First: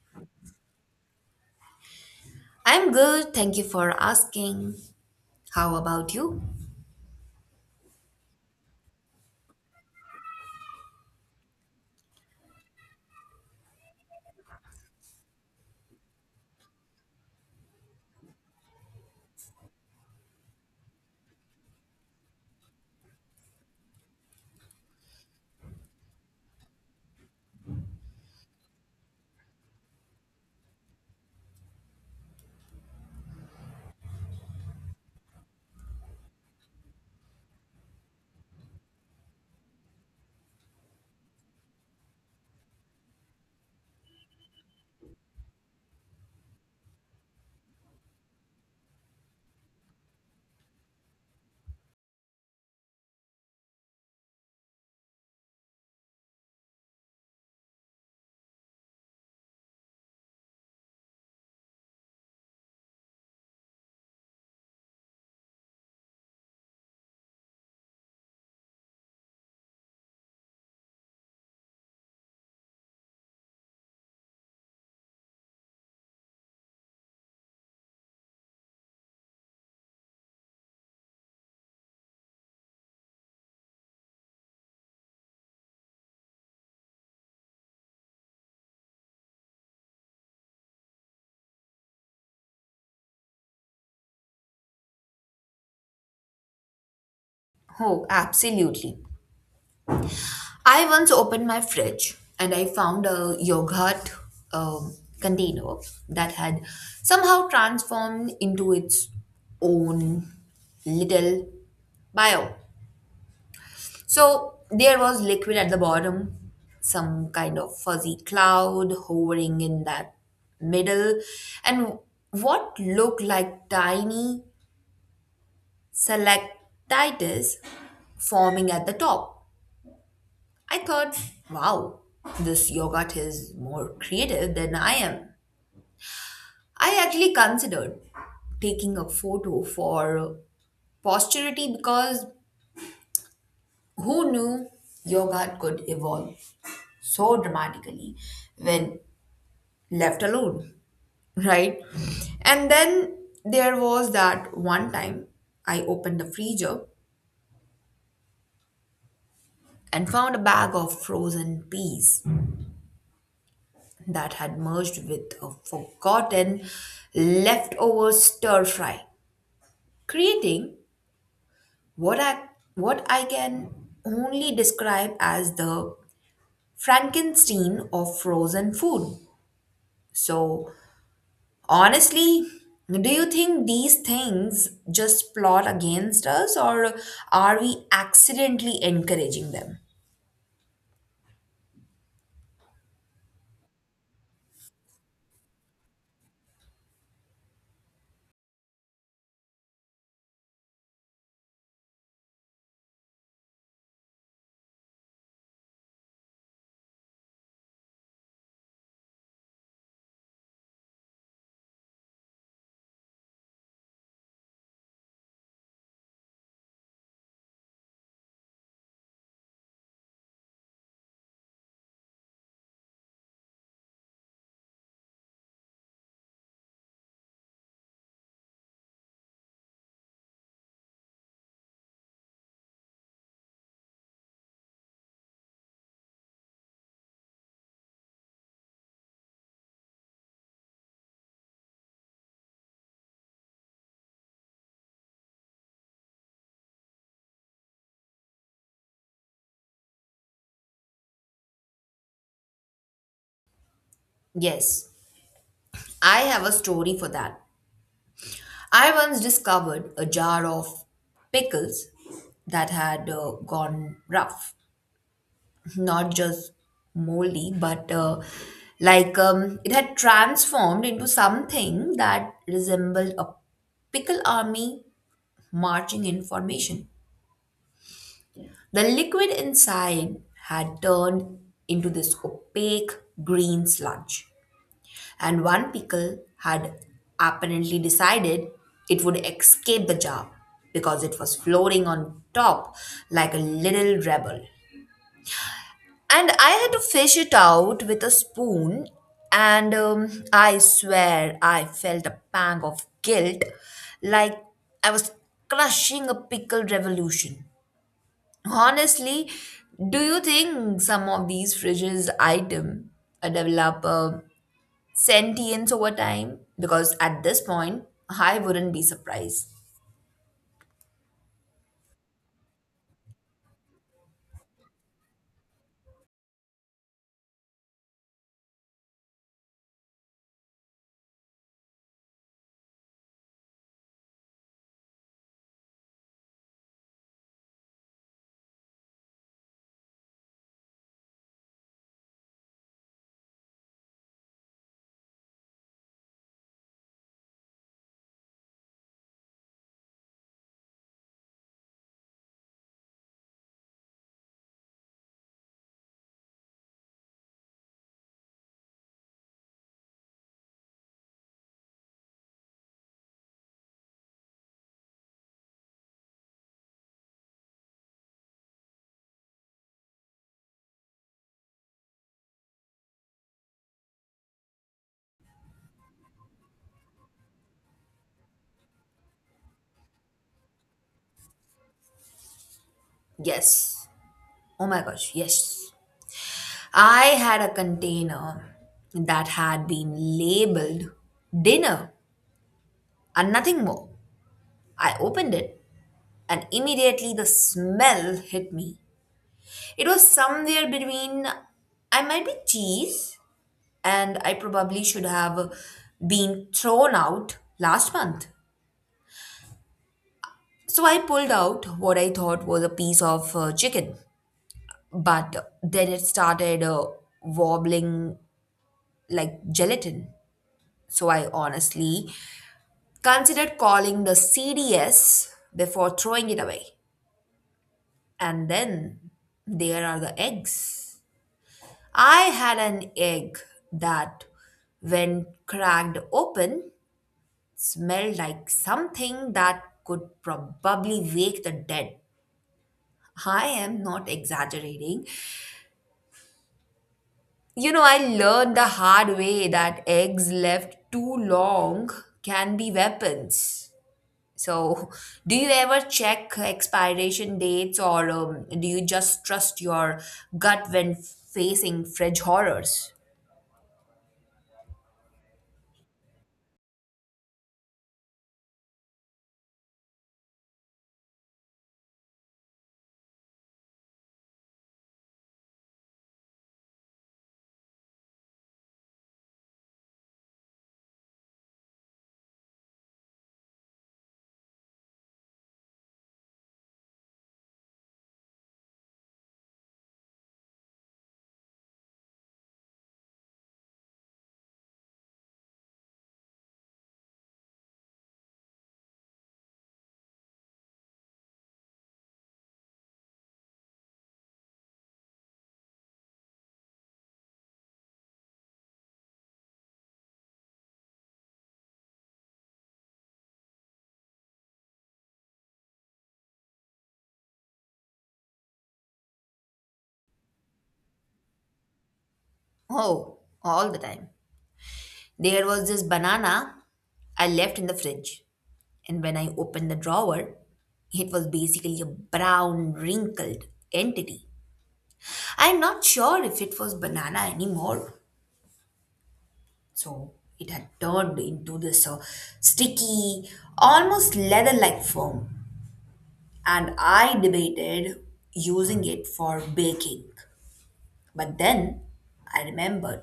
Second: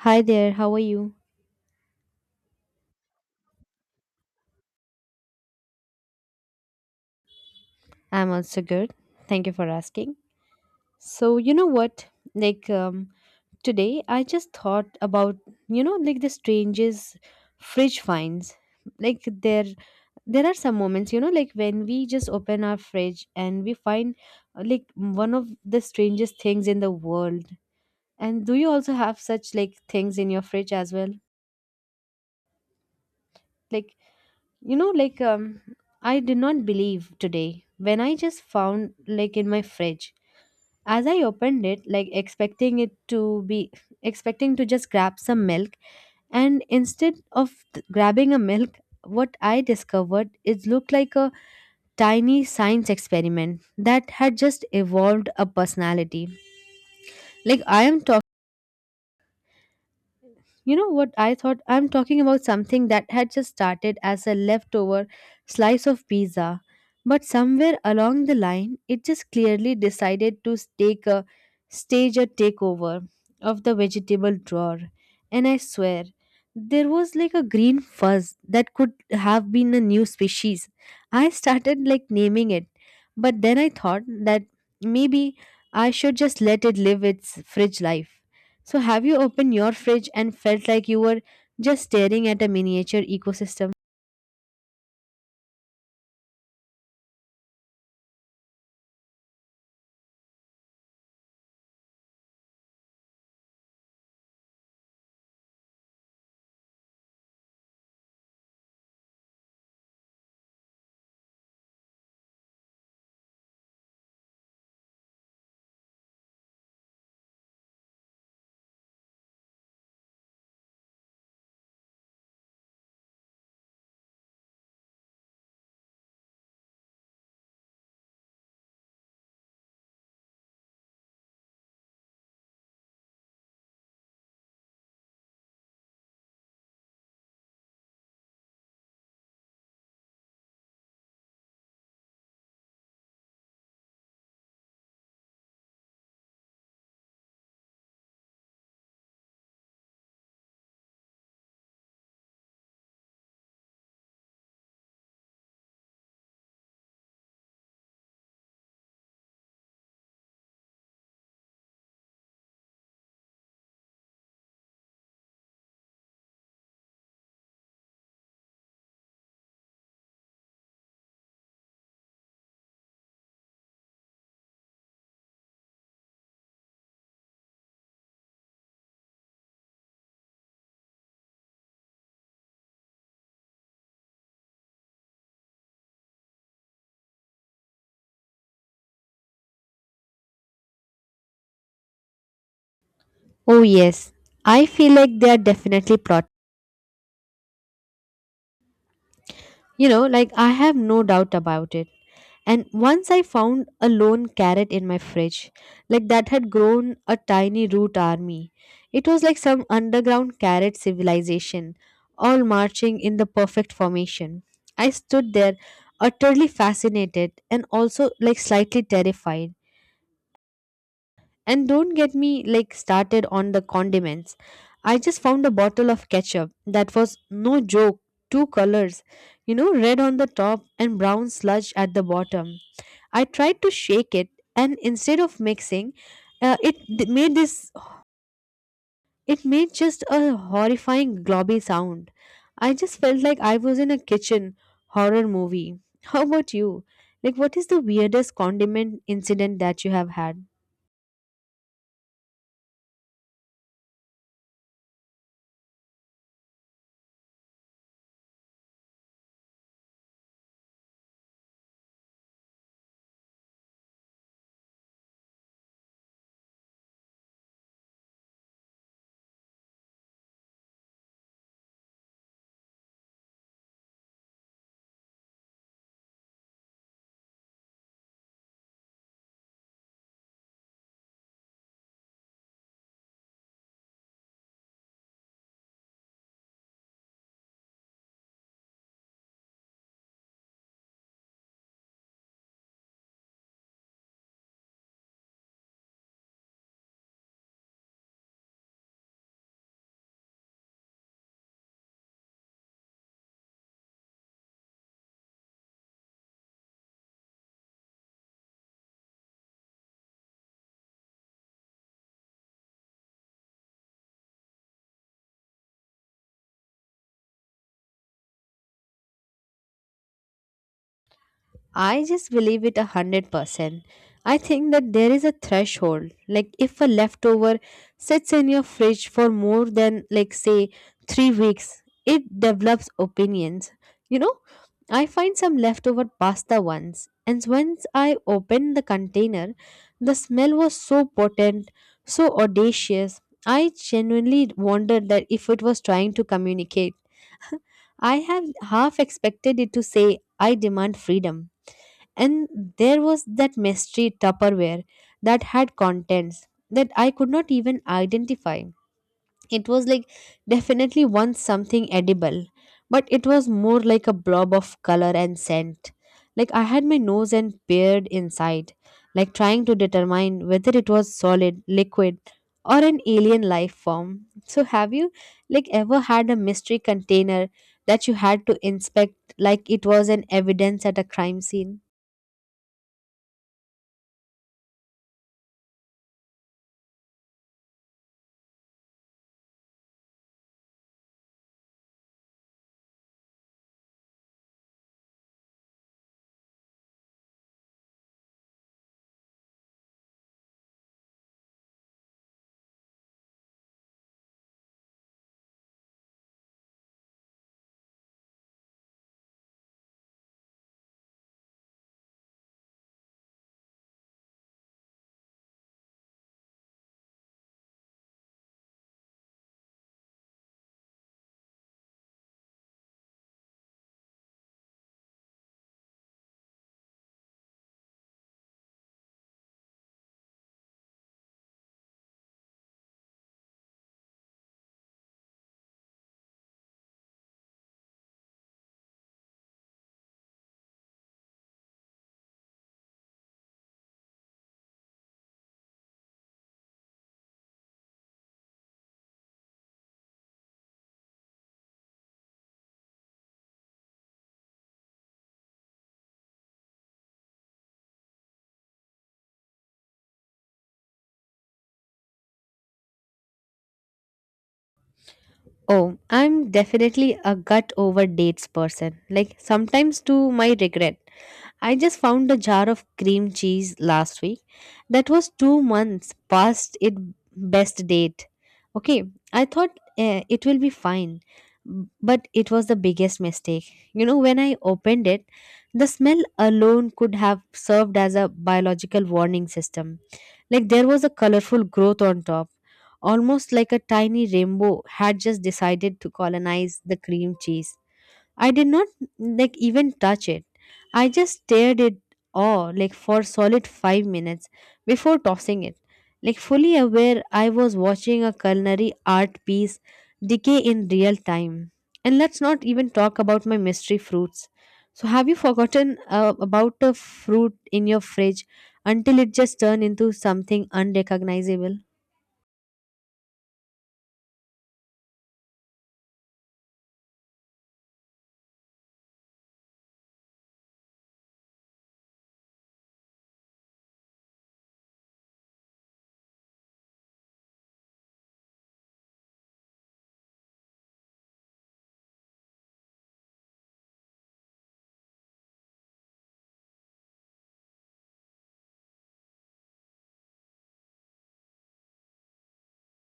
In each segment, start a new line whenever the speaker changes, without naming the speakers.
Hi there, how are you?
I'm good, thank you for asking. How about you?
I'm also good. Thank you for asking. So, you know what? Like, um, today I just thought about, like the strangest fridge finds. Like, there are some moments, you know, like when we just open our fridge and we find like one of the strangest things in the world. And do you also have such like things in your fridge as well? Like, you know, like, um, I did not believe today when I just found like in my fridge. As I opened it, like expecting it to be expecting to just grab some milk, and instead of grabbing a milk, what I discovered it looked like a tiny science experiment that had just evolved a personality. Like I am talking. You know what I thought? I'm talking about something that had just started as a leftover slice of pizza, but somewhere along the line, it just clearly decided to take a stage a takeover of the vegetable drawer. And I swear, there was like a green fuzz that could have been a new species. I started like naming it, but then I thought that maybe I should just let it live its fridge life. So, have you opened your fridge and felt like you were just staring at a miniature ecosystem?
Oh, absolutely. I once opened my fridge and I found a yogurt container that had somehow transformed into its own little bio. So there was liquid at the bottom, some kind of fuzzy cloud hovering in that middle, and what looked like tiny selectitis forming at the top. I thought, wow, this yogurt is more creative than I am. I actually considered taking a photo for posterity because who knew yogurt could evolve so dramatically when left alone, right? And then there was that one time I opened the freezer and found a bag of frozen peas that had merged with a forgotten leftover stir fry, creating what I what I can only describe as the Frankenstein of frozen food. So honestly, do you think these things just plot against us or are we accidentally encouraging them?
Oh, yes. I feel like they are definitely plot. You know, like I have no doubt about it. And once I found a lone carrot in my fridge, like that had grown a tiny root army. It was like some underground carrot civilization, all marching in the perfect formation. I stood there, utterly fascinated and also like slightly terrified. And don't get me like started on the condiments. I just found a bottle of ketchup that was no joke, two colors, you know, red on the top and brown sludge at the bottom. I tried to shake it and instead of mixing, uh, it d- made this it made just a horrifying globby sound. I just felt like I was in a kitchen horror movie. How about you? Like what is the weirdest condiment incident that you have had?
Yes, I have a story for that. I once discovered a jar of pickles that had gone rough, not just moldy, but it had transformed into something that resembled a pickle army marching in formation. The liquid inside had turned into this opaque green sludge, and one pickle had apparently decided it would escape the jar because it was floating on top like a little rebel. And I had to fish it out with a spoon, and I swear I felt a pang of guilt like I was crushing a pickle revolution. Honestly, do you think some of these fridges item develop a sentience over time? Because at this point, I wouldn't be surprised.
I just believe it 100%. I think that there is a threshold. Like if a leftover sits in your fridge for more than like say 3 weeks, it develops opinions. You know, I find some leftover pasta once, and once I opened the container, the smell was so potent, so audacious. I genuinely wondered that if it was trying to communicate. I have half expected it to say, I demand freedom. And there was that mystery tupperware that had contents that I could not even identify. It was like definitely once something edible, but it was more like a blob of color and scent. Like I had my nose and beard inside, like trying to determine whether it was solid, liquid, or an alien life form. So have you like ever had a mystery container that you had to inspect like it was an evidence at a crime scene?
Yes. Oh my gosh, yes. I had a container that had been labeled dinner and nothing more. I opened it and immediately the smell hit me. It was somewhere between I might be cheese and I probably should have been thrown out last month. So I pulled out what I thought was a piece of chicken, but then it started wobbling like gelatin. So I honestly consider calling the CDS before throwing it away. And then there are the eggs. I had an egg that, when cracked open, smelled like something that could probably wake the dead. I am not exaggerating. You know, I learned the hard way that eggs left too long can be weapons. So, do you ever check expiration dates or do you just trust your gut when facing fridge horrors?
Oh, I'm definitely a gut over dates person. Like sometimes to my regret. I just found a jar of cream cheese last week that was 2 months past its best date. Okay, I thought eh, it will be fine, but it was the biggest mistake. You know, when I opened it, the smell alone could have served as a biological warning system. Like there was a colorful growth on top, almost like a tiny rainbow had just decided to colonize the cream cheese. I did not like even touch it. I just stared it awe like for solid 5 minutes before tossing it. Like fully aware I was watching a culinary art piece decay in real time. And let's not even talk about my mystery fruits. So have you forgotten about a fruit in your fridge until it just turned into something unrecognizable?
Oh, all the time. There was this banana I left in the fridge, and when I opened the drawer, it was basically a brown, wrinkled entity. I'm not sure if it was banana anymore. So, it had turned into this sticky, almost leather like foam. And I debated using it for baking. But then I remembered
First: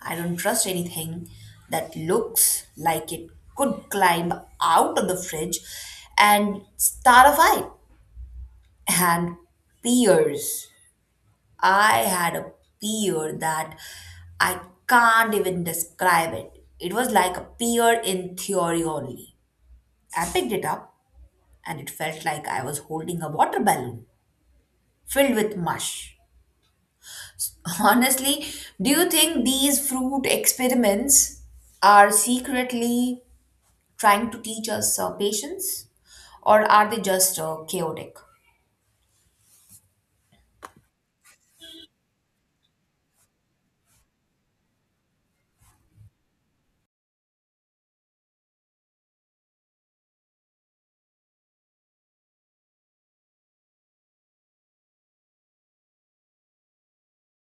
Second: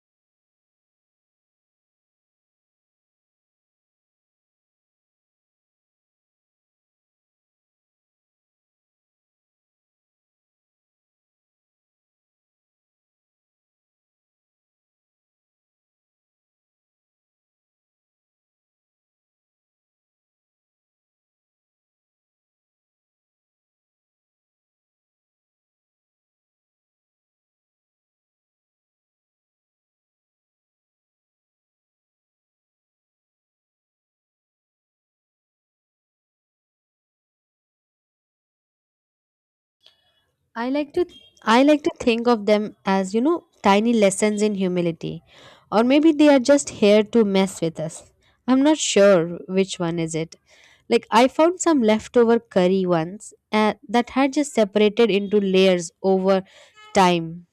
I don't trust anything that looks like it could climb out of the fridge and start a fight. And peers. I had a peer that I can't even describe it. It was like a peer in theory only. I picked it up and it felt like I was holding a water balloon filled with mush. Honestly, do you think these fruit experiments are secretly trying to teach us patience? Or are they just chaotic?
I like to I like to think of them as, you know, tiny lessons in humility. Or maybe they are just here to mess with us. I'm not sure which one is it. Like I found some leftover curry once that had just separated into layers over time.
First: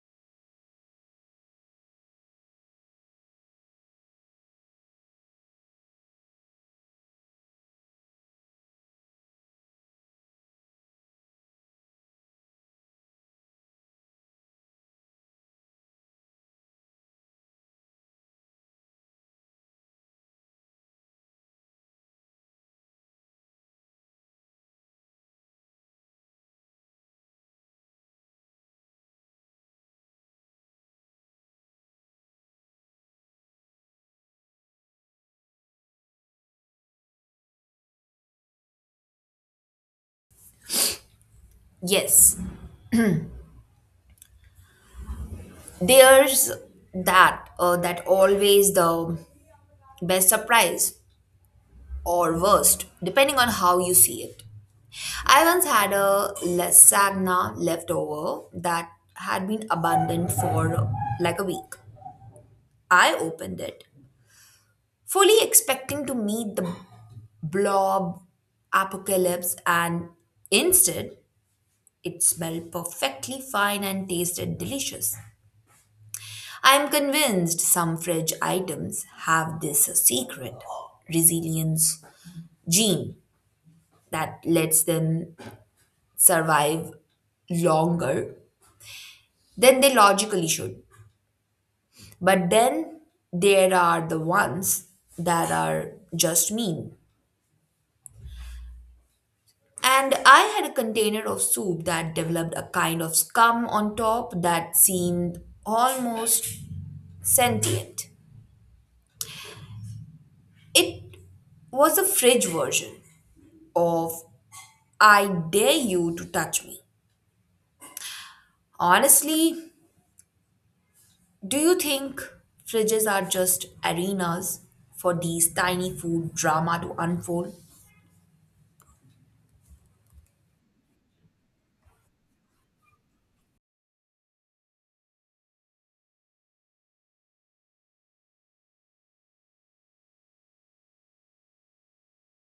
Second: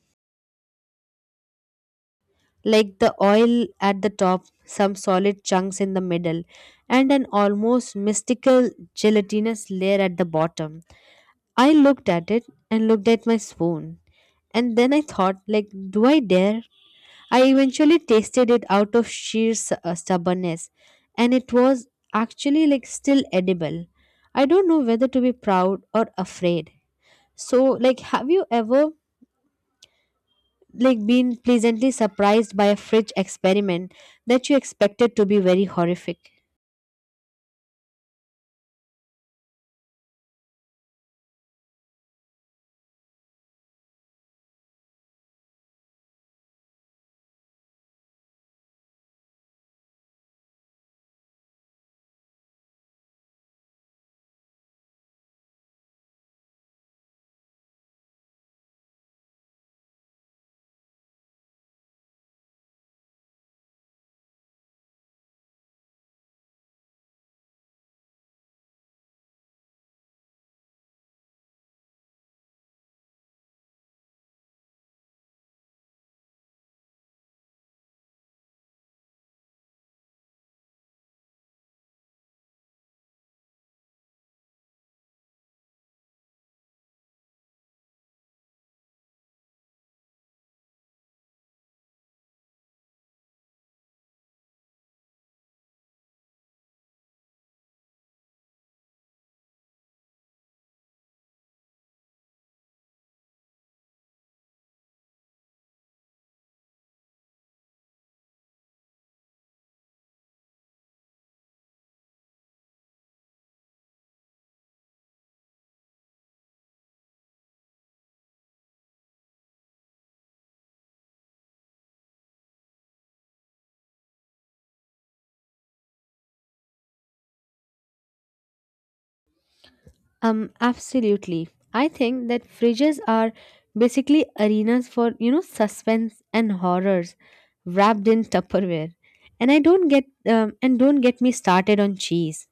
Like the oil at the top, some solid chunks in the middle, and an almost mystical gelatinous layer at the bottom. I looked at it and looked at my spoon. And then I thought, like, do I dare? I eventually tasted it out of sheer stubbornness, and it was actually like still edible. I don't know whether to be proud or afraid. So, like, have you ever like been pleasantly surprised by a fridge experiment that you expected to be very horrific?
Yes, there's that always the best surprise or worst, depending on how you see it. I once had a lasagna leftover that had been abandoned for like a week. I opened it, fully expecting to meet the blob, apocalypse, and instead it smelled perfectly fine and tasted delicious. I am convinced some fridge items have this secret resilience gene that lets them survive longer than they logically should. But then there are the ones that are just mean. And I had a container of soup that developed a kind of scum on top that seemed almost sentient. It was a fridge version of I dare you to touch me. Honestly, do you think fridges are just arenas for these tiny food drama to unfold?
Absolutely. I think that fridges are basically arenas for, you know, suspense and horrors wrapped in Tupperware. And don't get me started on cheese.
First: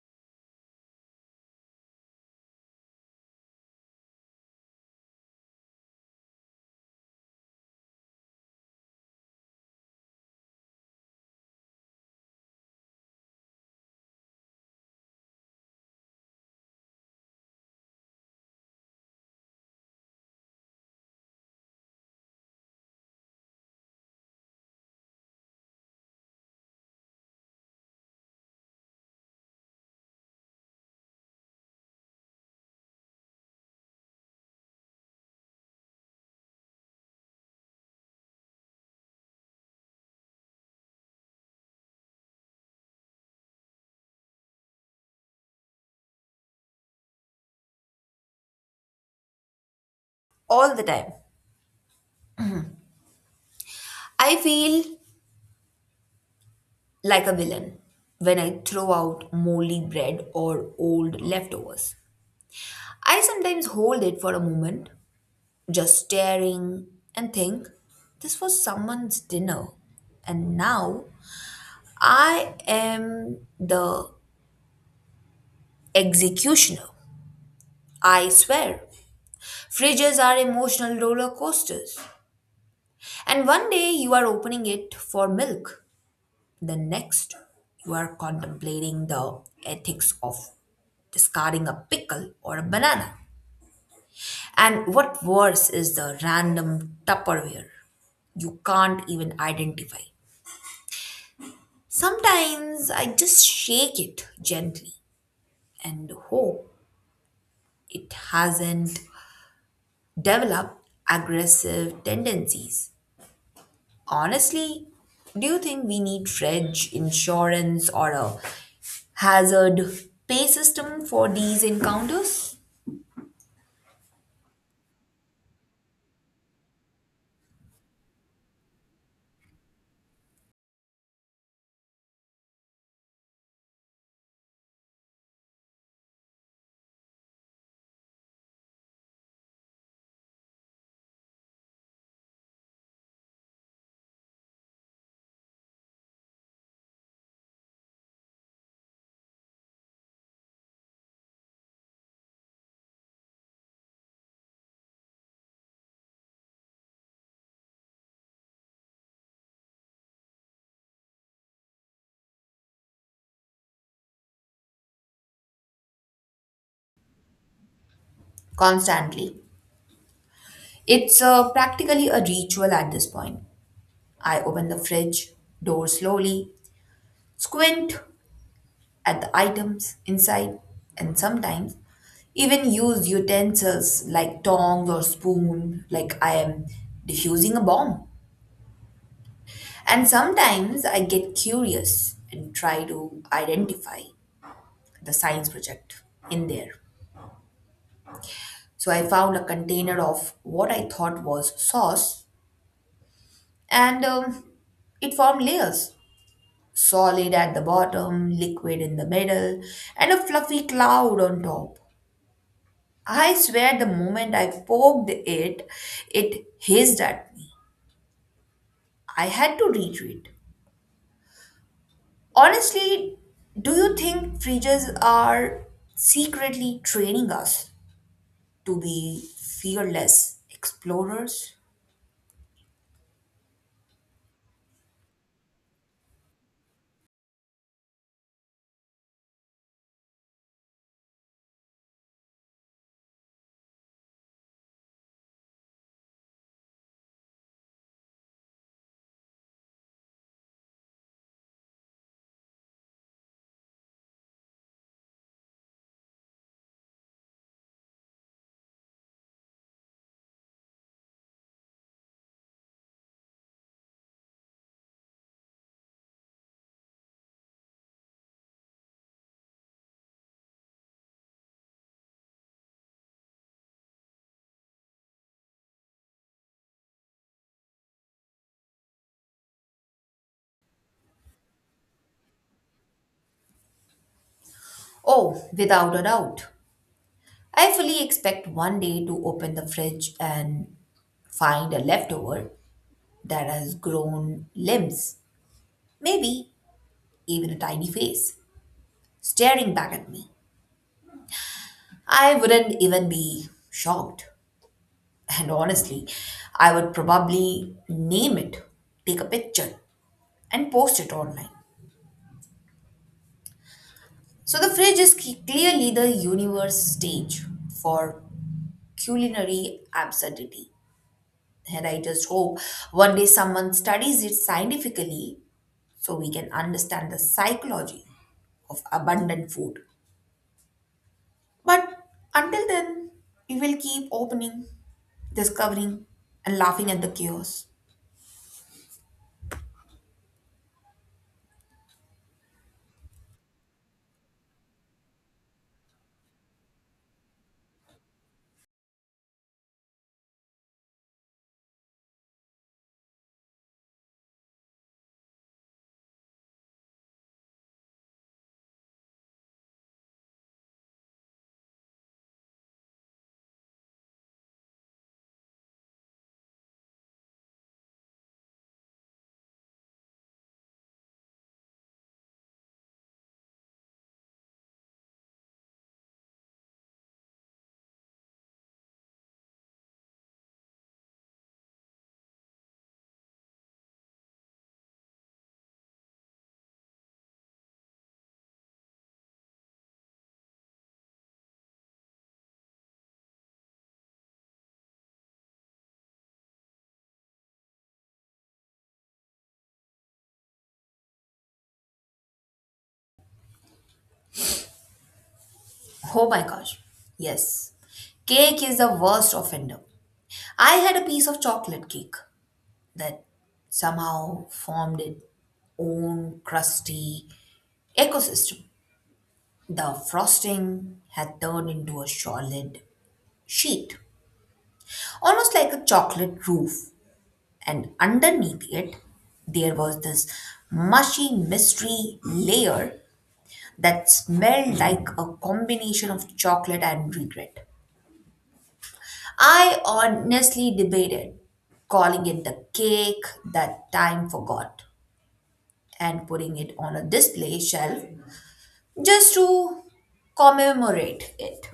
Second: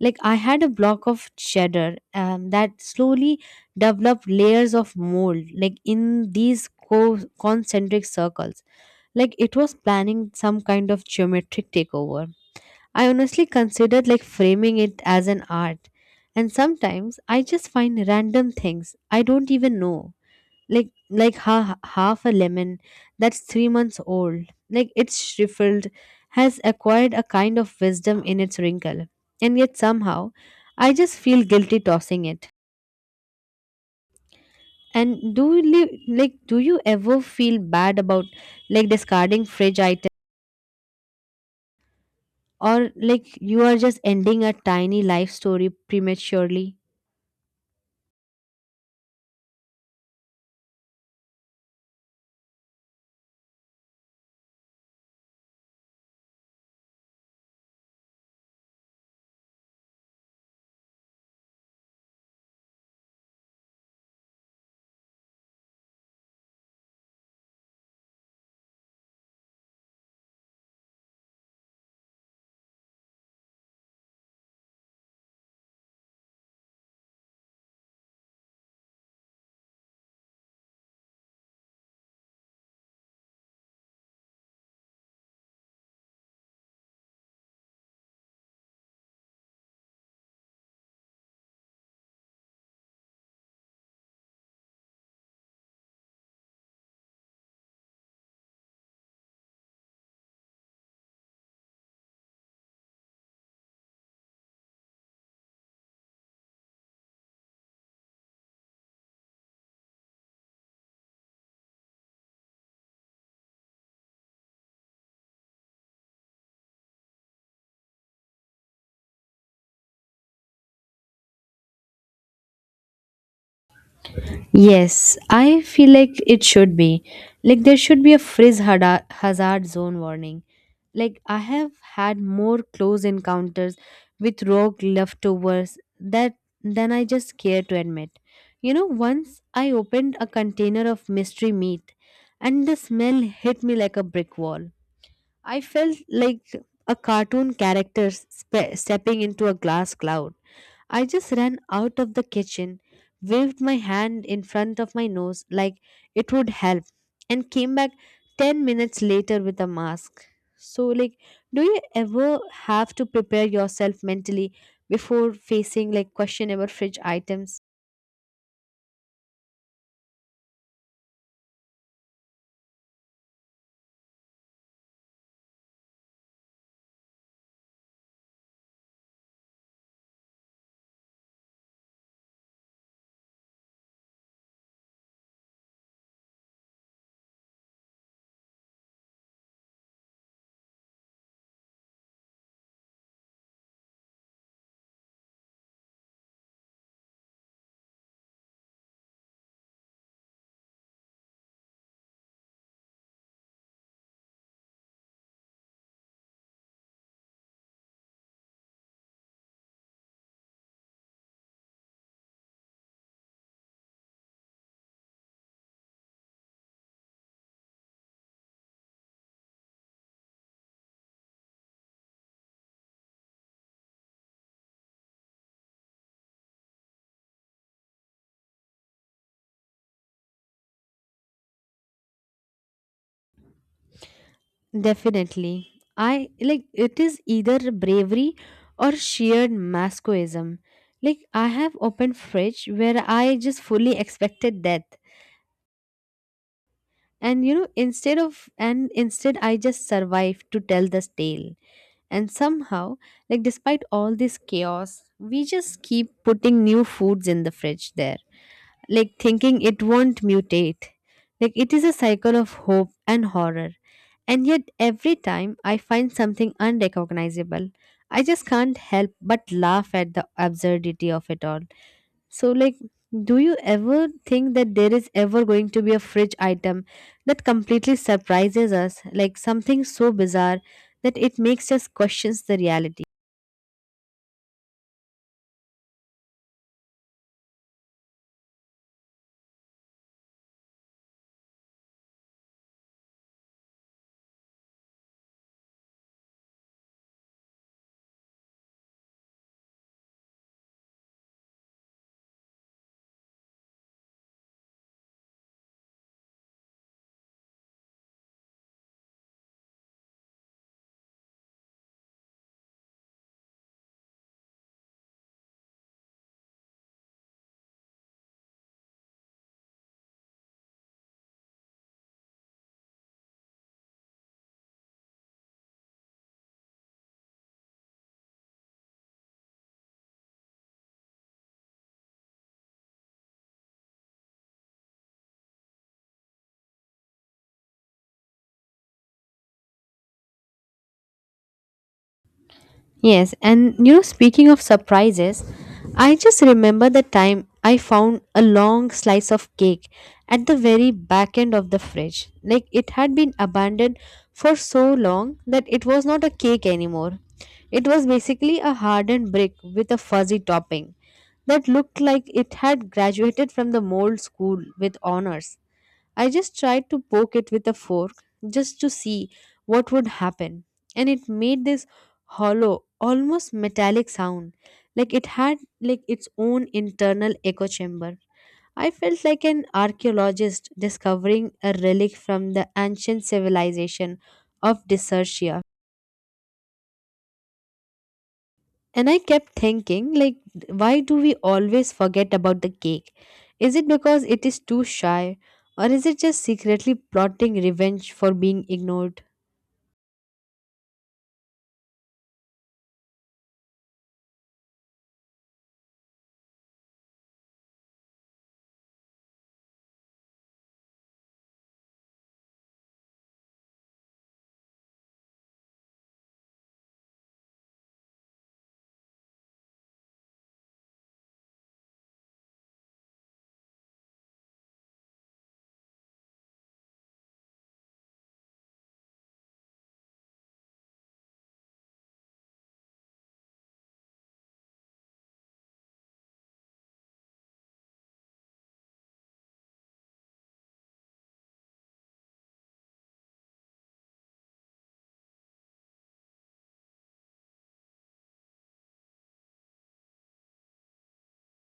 Like I had a block of cheddar that slowly developed layers of mold, like in these concentric circles. Like it was planning some kind of geometric takeover. I honestly considered like framing it as an art. And sometimes I just find random things I don't even know. Like half a lemon that's 3 months old. Like it's shriveled has acquired a kind of wisdom in its wrinkle. And yet somehow I just feel guilty tossing it. And do you like do you ever feel bad about like discarding fridge items or like you are just ending a tiny life story prematurely?
All the time. I feel like a villain when I throw out moldy bread or old leftovers. I sometimes hold it for a moment, just staring, and think, this was someone's dinner, and now I am the executioner. I swear. Fridges are emotional roller coasters. And one day you are opening it for milk, the next you are contemplating the ethics of discarding a pickle or a banana. And what worse is the random Tupperware you can't even identify. Sometimes I just shake it gently and hope it hasn't developed aggressive tendencies. Honestly, do you think we need fridge insurance or a hazard pay system for these encounters?
Yes, I feel like it should be. Like there should be a hazard zone warning. Like I have had more close encounters with rogue leftovers that than I just care to admit. You know, once I opened a container of mystery meat and the smell hit me like a brick wall. I felt like a cartoon character stepping into a glass cloud. I just ran out of the kitchen, waved my hand in front of my nose like it would help, and came back 10 minutes later with a mask. So, like, do you ever have to prepare yourself mentally before facing like questionable fridge items?
Constantly. It's practically a ritual at this point. I open the fridge door slowly, squint at the items inside, and sometimes even use utensils like tongs or spoon, like I am diffusing a bomb. And sometimes I get curious and try to identify the science project in there. So I found a container of what I thought was sauce, and it formed layers solid at the bottom, liquid in the middle, and a fluffy cloud on top. I swear the moment I poked it, it hissed at me. I had to retreat. Honestly, do you think fridges are secretly training us to be fearless explorers?
Definitely. I like it is either bravery or sheer masochism. Like I have opened fridge where I just fully expected death, and you know instead of and instead I just survived to tell this tale. And somehow, like despite all this chaos, we just keep putting new foods in the fridge there, like thinking it won't mutate. Like it is a cycle of hope and horror, and yet every time I find something unrecognizable, I just can't help but laugh at the absurdity of it all. So, like, do you ever think that there is ever going to be a fridge item that completely surprises us, like something so bizarre that it makes us question the reality?
Oh, without a doubt. I fully expect one day to open the fridge and find a leftover that has grown limbs, maybe even a tiny face, staring back at me. I wouldn't even be shocked. And honestly, I would probably name it, take a picture, and post it online. So the fridge is clearly the universe stage for culinary absurdity. And I just hope one day someone studies it scientifically so we can understand the psychology of abundant food. But until then, we will keep opening, discovering, and laughing at the chaos.
Yes, and you know, speaking of surprises, I just remember the time I found a long slice of cake at the very back end of the fridge. Like it had been abandoned for so long that it was not a cake anymore. It was basically a hardened brick with a fuzzy topping that looked like it had graduated from the mold school with honors. I just tried to poke it with a fork just to see what would happen, and it made this hollow, almost metallic sound, like it had like its own internal echo chamber. I felt like an archaeologist discovering a relic from the ancient civilization of Desertia. And I kept thinking, like, why do we always forget about the cake? Is it because it is too shy? Or is it just secretly plotting revenge for being ignored?
Oh my gosh. Yes. Cake is the worst offender. I had a piece of chocolate cake that somehow formed its own crusty ecosystem. The frosting had turned into a solid sheet, almost like a chocolate roof, and underneath it, there was this mushy mystery layer that smelled like a combination of chocolate and regret. I honestly debated calling it the cake that time forgot and putting it on a display shelf just to commemorate it.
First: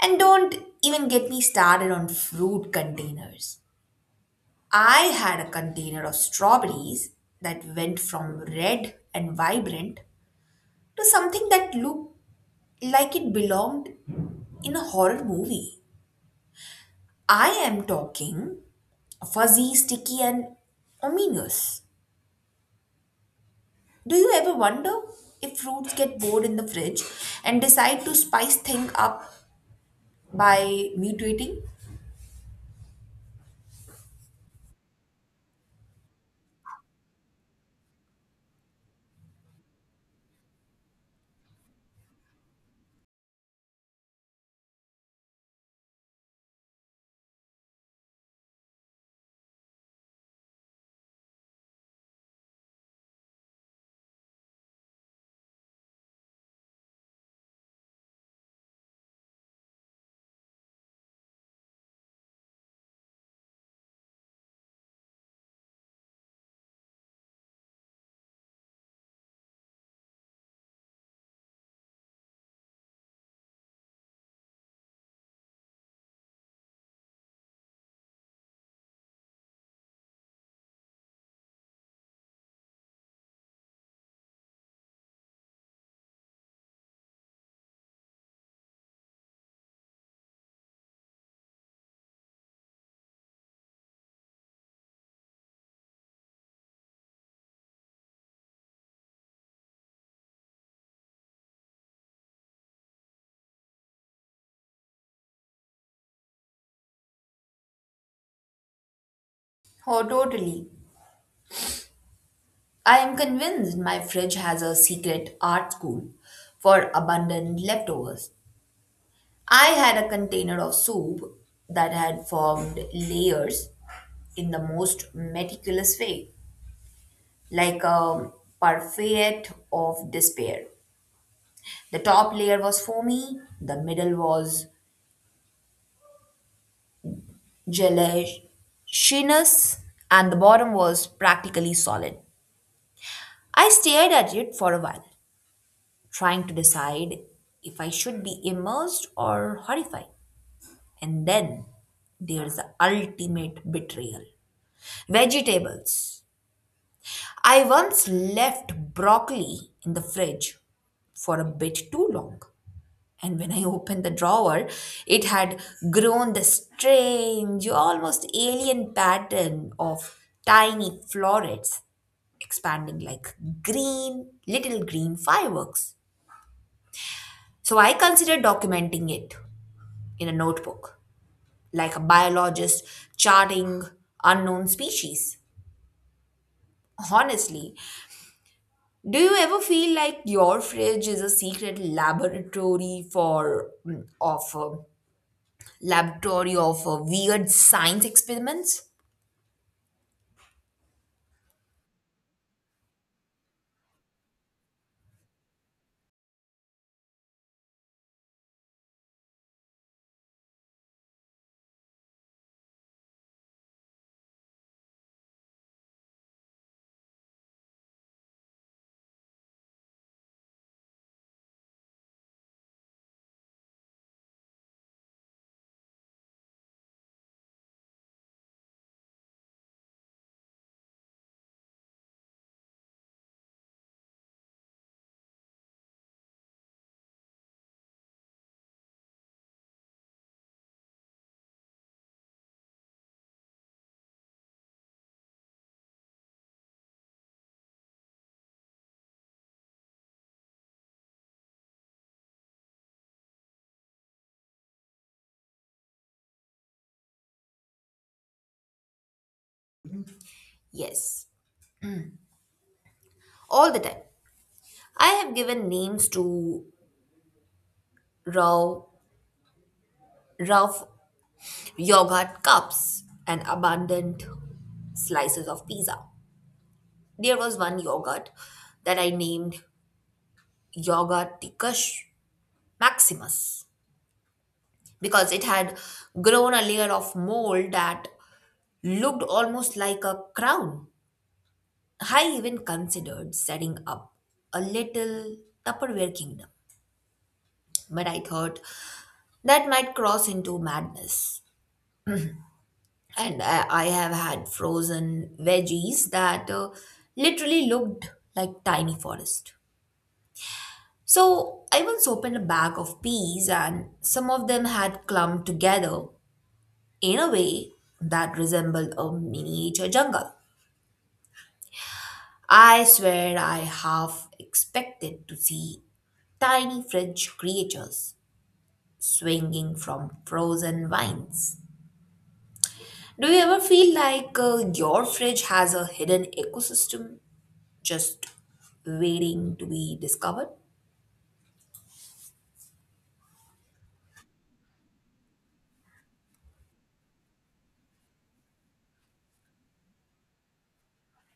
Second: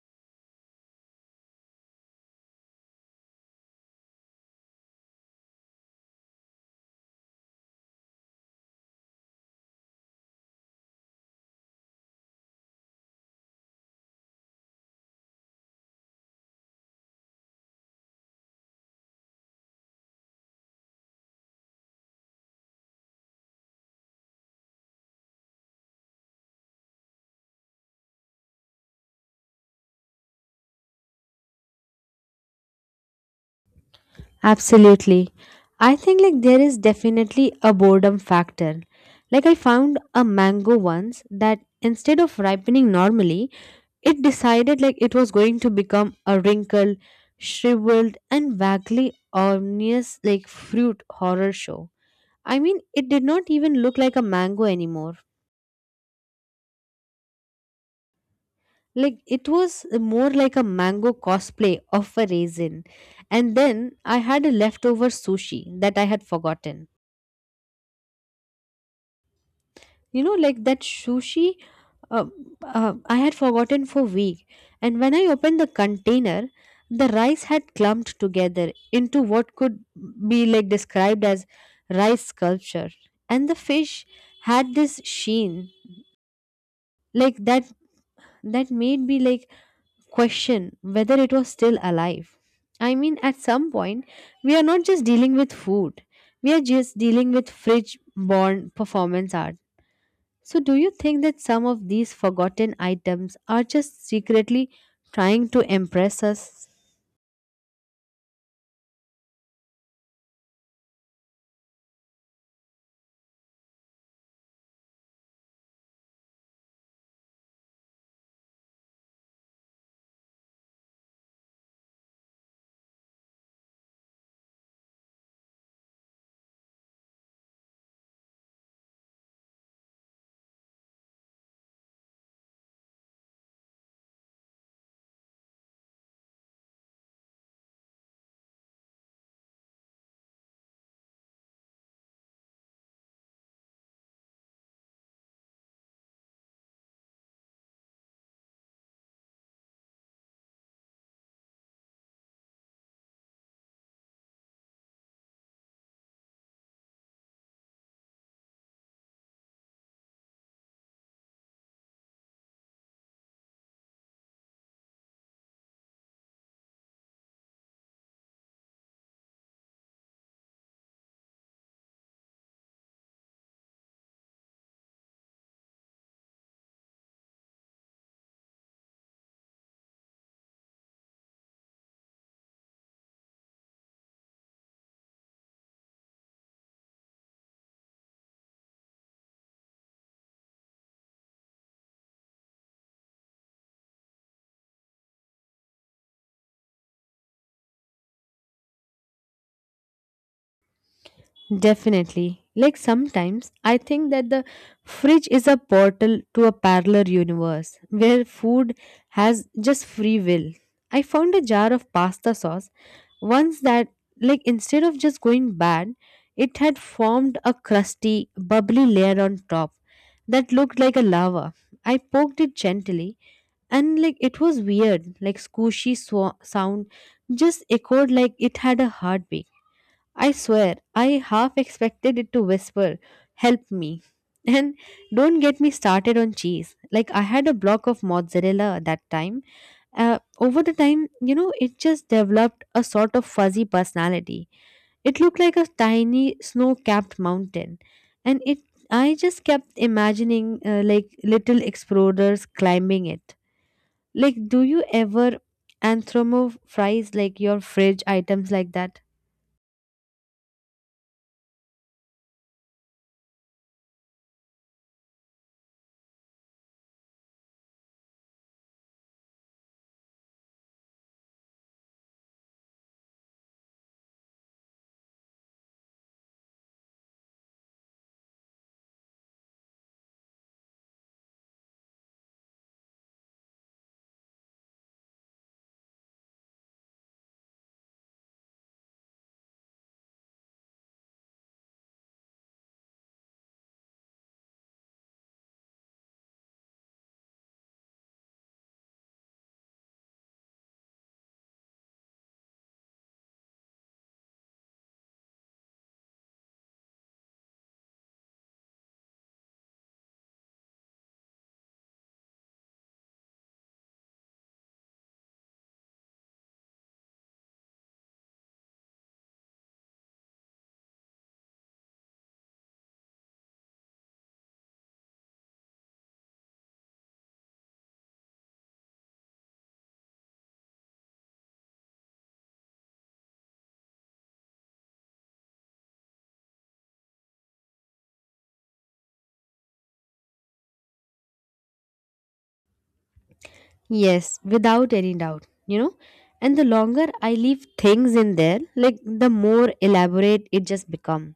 And don't even get me started on fruit containers. I had a container of strawberries that went from red and vibrant to something that looked like it belonged in a horror movie. I am talking fuzzy, sticky, and ominous. Do you ever wonder if fruits get bored in the fridge and decide to spice things up by mutating?
Absolutely. I think, like, there is definitely a boredom factor. Like, I found a mango once that instead of ripening normally, it decided like it was going to become a wrinkled, shriveled, and vaguely ominous like fruit horror show. I mean, it did not even look like a mango anymore. Like, it was more like a mango cosplay of a raisin. And then I had a leftover sushi that I had forgotten. You know, like that sushi uh, I had forgotten for week. And when I opened the container, the rice had clumped together into what could be like described as rice sculpture. And the fish had this sheen, like that that made me like question whether it was still alive. I mean, at some point, we are not just dealing with food, we are just dealing with fridge born performance art. So, do you think that some of these forgotten items are just secretly trying to impress us?
Oh, totally. I am convinced my fridge has a secret art school for abundant leftovers. I had a container of soup that had formed layers in the most meticulous way, like a parfait of despair. The top layer was foamy, the middle was gelatinous, and the bottom was practically solid. I stared at it for a while, trying to decide if I should be immersed or horrified. And then there's the ultimate betrayal vegetables. I once left broccoli in the fridge for a bit too long. And when I opened the drawer, it had grown the strange, almost alien pattern of tiny florets expanding like green, little green fireworks. So I considered documenting it in a notebook, like a biologist charting unknown species. Honestly, do you ever feel like your fridge is a secret laboratory for mm, of laboratory of weird science experiments.
Definitely. Like sometimes I think that the fridge is a portal to a parallel universe where food has just free will. I found a jar of pasta sauce once that like instead of just going bad, it had formed a crusty, bubbly layer on top that looked like a lava. I poked it gently and like it was weird, like squishy sw sound just echoed like it had a heartbeat. I swear, I half expected it to whisper, help me. And don't get me started on cheese. Like, I had a block of mozzarella at that time. Over the time, you know, it just developed a sort of fuzzy personality. It looked like a tiny snow capped mountain. And it I just kept imagining like little explorers climbing it. Like, do you ever anthropomorphize like your fridge items like that?
Yes, all the time. I have given names to raw, rough yogurt cups and abundant slices of pizza. There was one yogurt that I named Yogurticus Maximus because it had grown a layer of mold that looked almost like a crown. I even considered setting up a little Tupperware kingdom but I thought that might cross into madness. And I have had frozen veggies that literally looked like tiny forest. So I once opened a bag of peas, and some of them had clumped together in a way that resembled a miniature jungle. I swear I half expected to see tiny French creatures swinging from frozen vines. Do you ever feel like your fridge has a hidden ecosystem just waiting to be discovered?
Yes, without any doubt, you know. And the longer I leave things in there, like the more elaborate it just become.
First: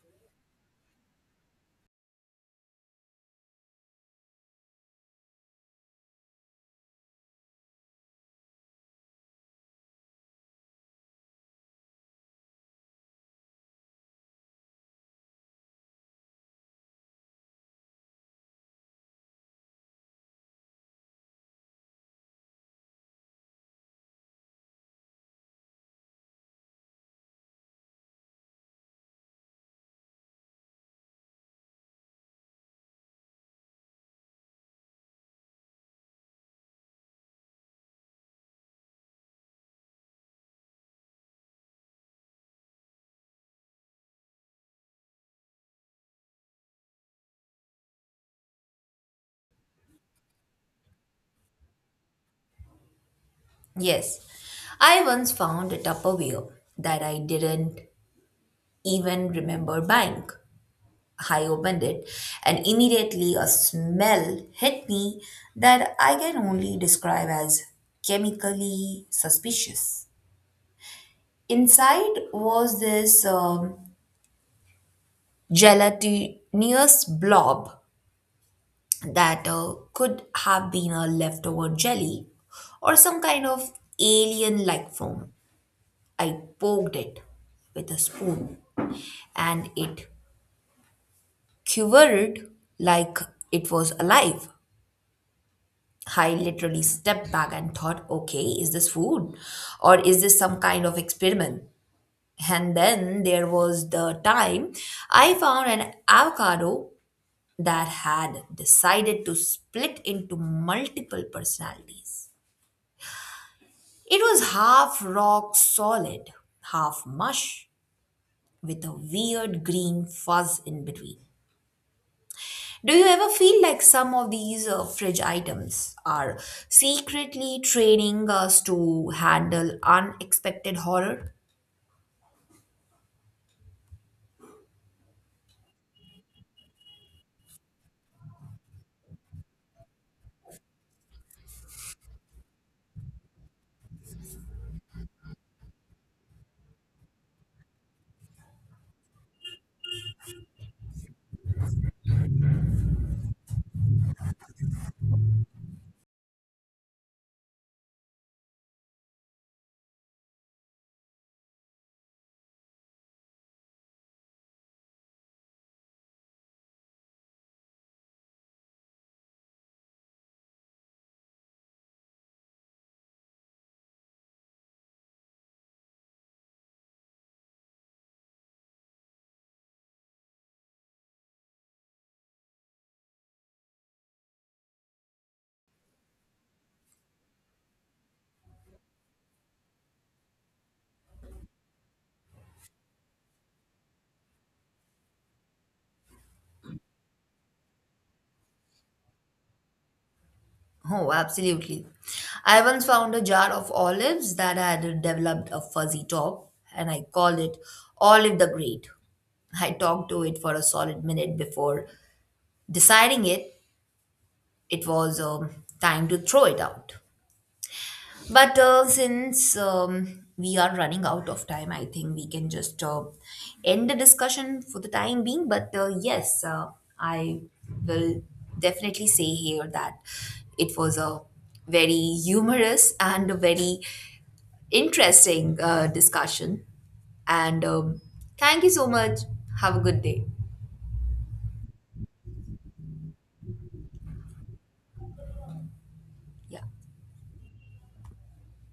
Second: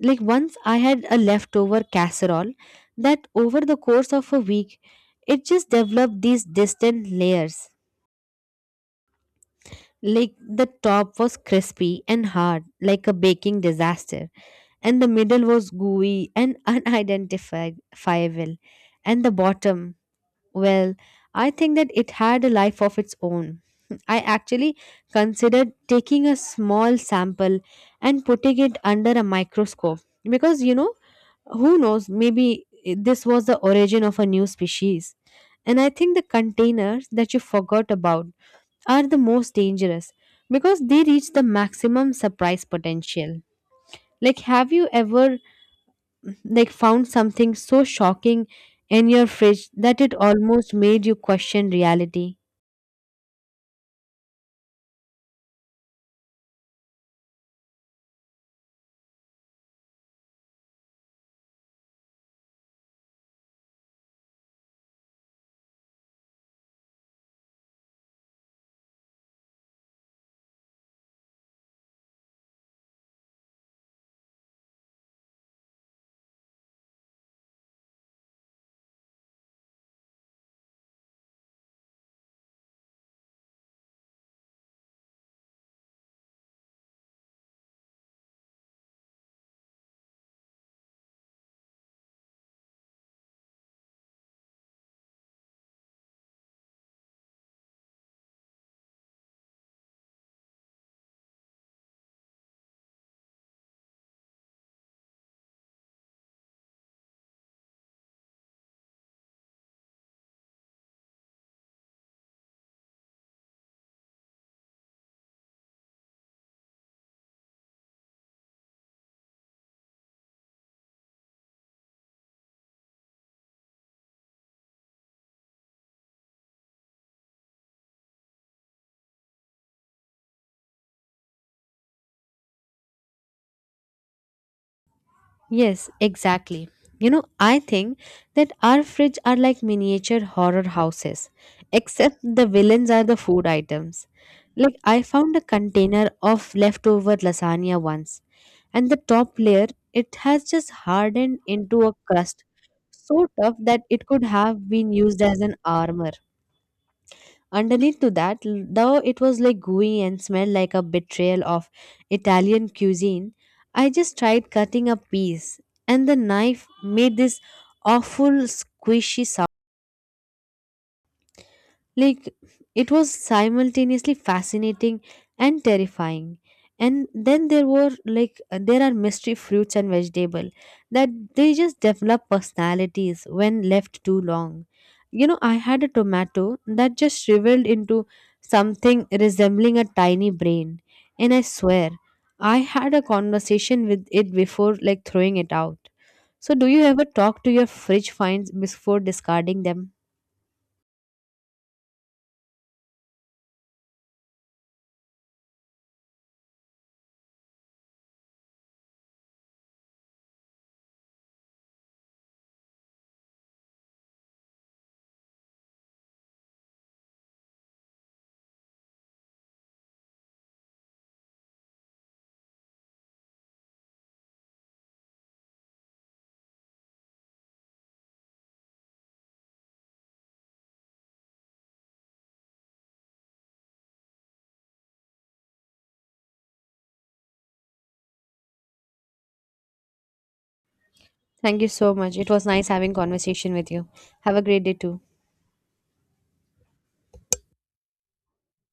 Like once I had a leftover casserole that over the course of a week, it just developed these distant layers. Like the top was crispy and hard, like a baking disaster, and the middle was gooey and unidentifiable, and the bottom. Well, I think that it had a life of its own. I actually considered taking a small sample and putting it under a microscope because you know, who knows, maybe this was the origin of a new species. And I think the containers that you forgot about are the most dangerous because they reach the maximum surprise potential. Like, have you ever like found something so shocking in your fridge that it almost made you question reality?
Yes, I once found a Tupperware that I didn't even remember buying. I opened it and immediately a smell hit me that I can only describe as chemically suspicious. Inside was this gelatinous blob that could have been a leftover jelly or some kind of alien like foam. I poked it with a spoon and it quivered like it was alive. I literally stepped back and thought, okay, is this food or is this some kind of experiment? And then there was the time I found an avocado that had decided to split into multiple personalities. It was half rock solid, half mush, with a weird green fuzz in between. Do you ever feel like some of these fridge items are secretly training us to handle unexpected horror?
Yes, exactly. You know, I think that our fridge are like miniature horror houses, except the villains are the food items. Like, I found a container of leftover lasagna once, and the top layer it has just hardened into a crust so tough that it could have been used as an armor. Underneath to that, though it was like gooey and smelled like a betrayal of Italian cuisine, I just tried cutting a piece, and the knife made this awful squishy sound like, it was simultaneously fascinating and terrifying. And then there were like there are mystery fruits and vegetable that they just develop personalities when left too long. You know, I had a tomato that just shriveled into something resembling a tiny brain, and I swear I had a conversation with it before like throwing it out. So, do you ever talk to your fridge finds before discarding them?
Oh, absolutely. I once found a jar of olives that had developed a fuzzy top, and I called it Olive the Great. I talked to it for a solid minute before deciding it was time to throw it out. But since we are running out of time, I think we can just end the discussion for the time being. But yes, I will definitely say here that it was a very humorous and a very interesting discussion. And thank you so much. Have a good day.
Thank you so much. It was nice having conversation with you. Have a great day too.
Yeah.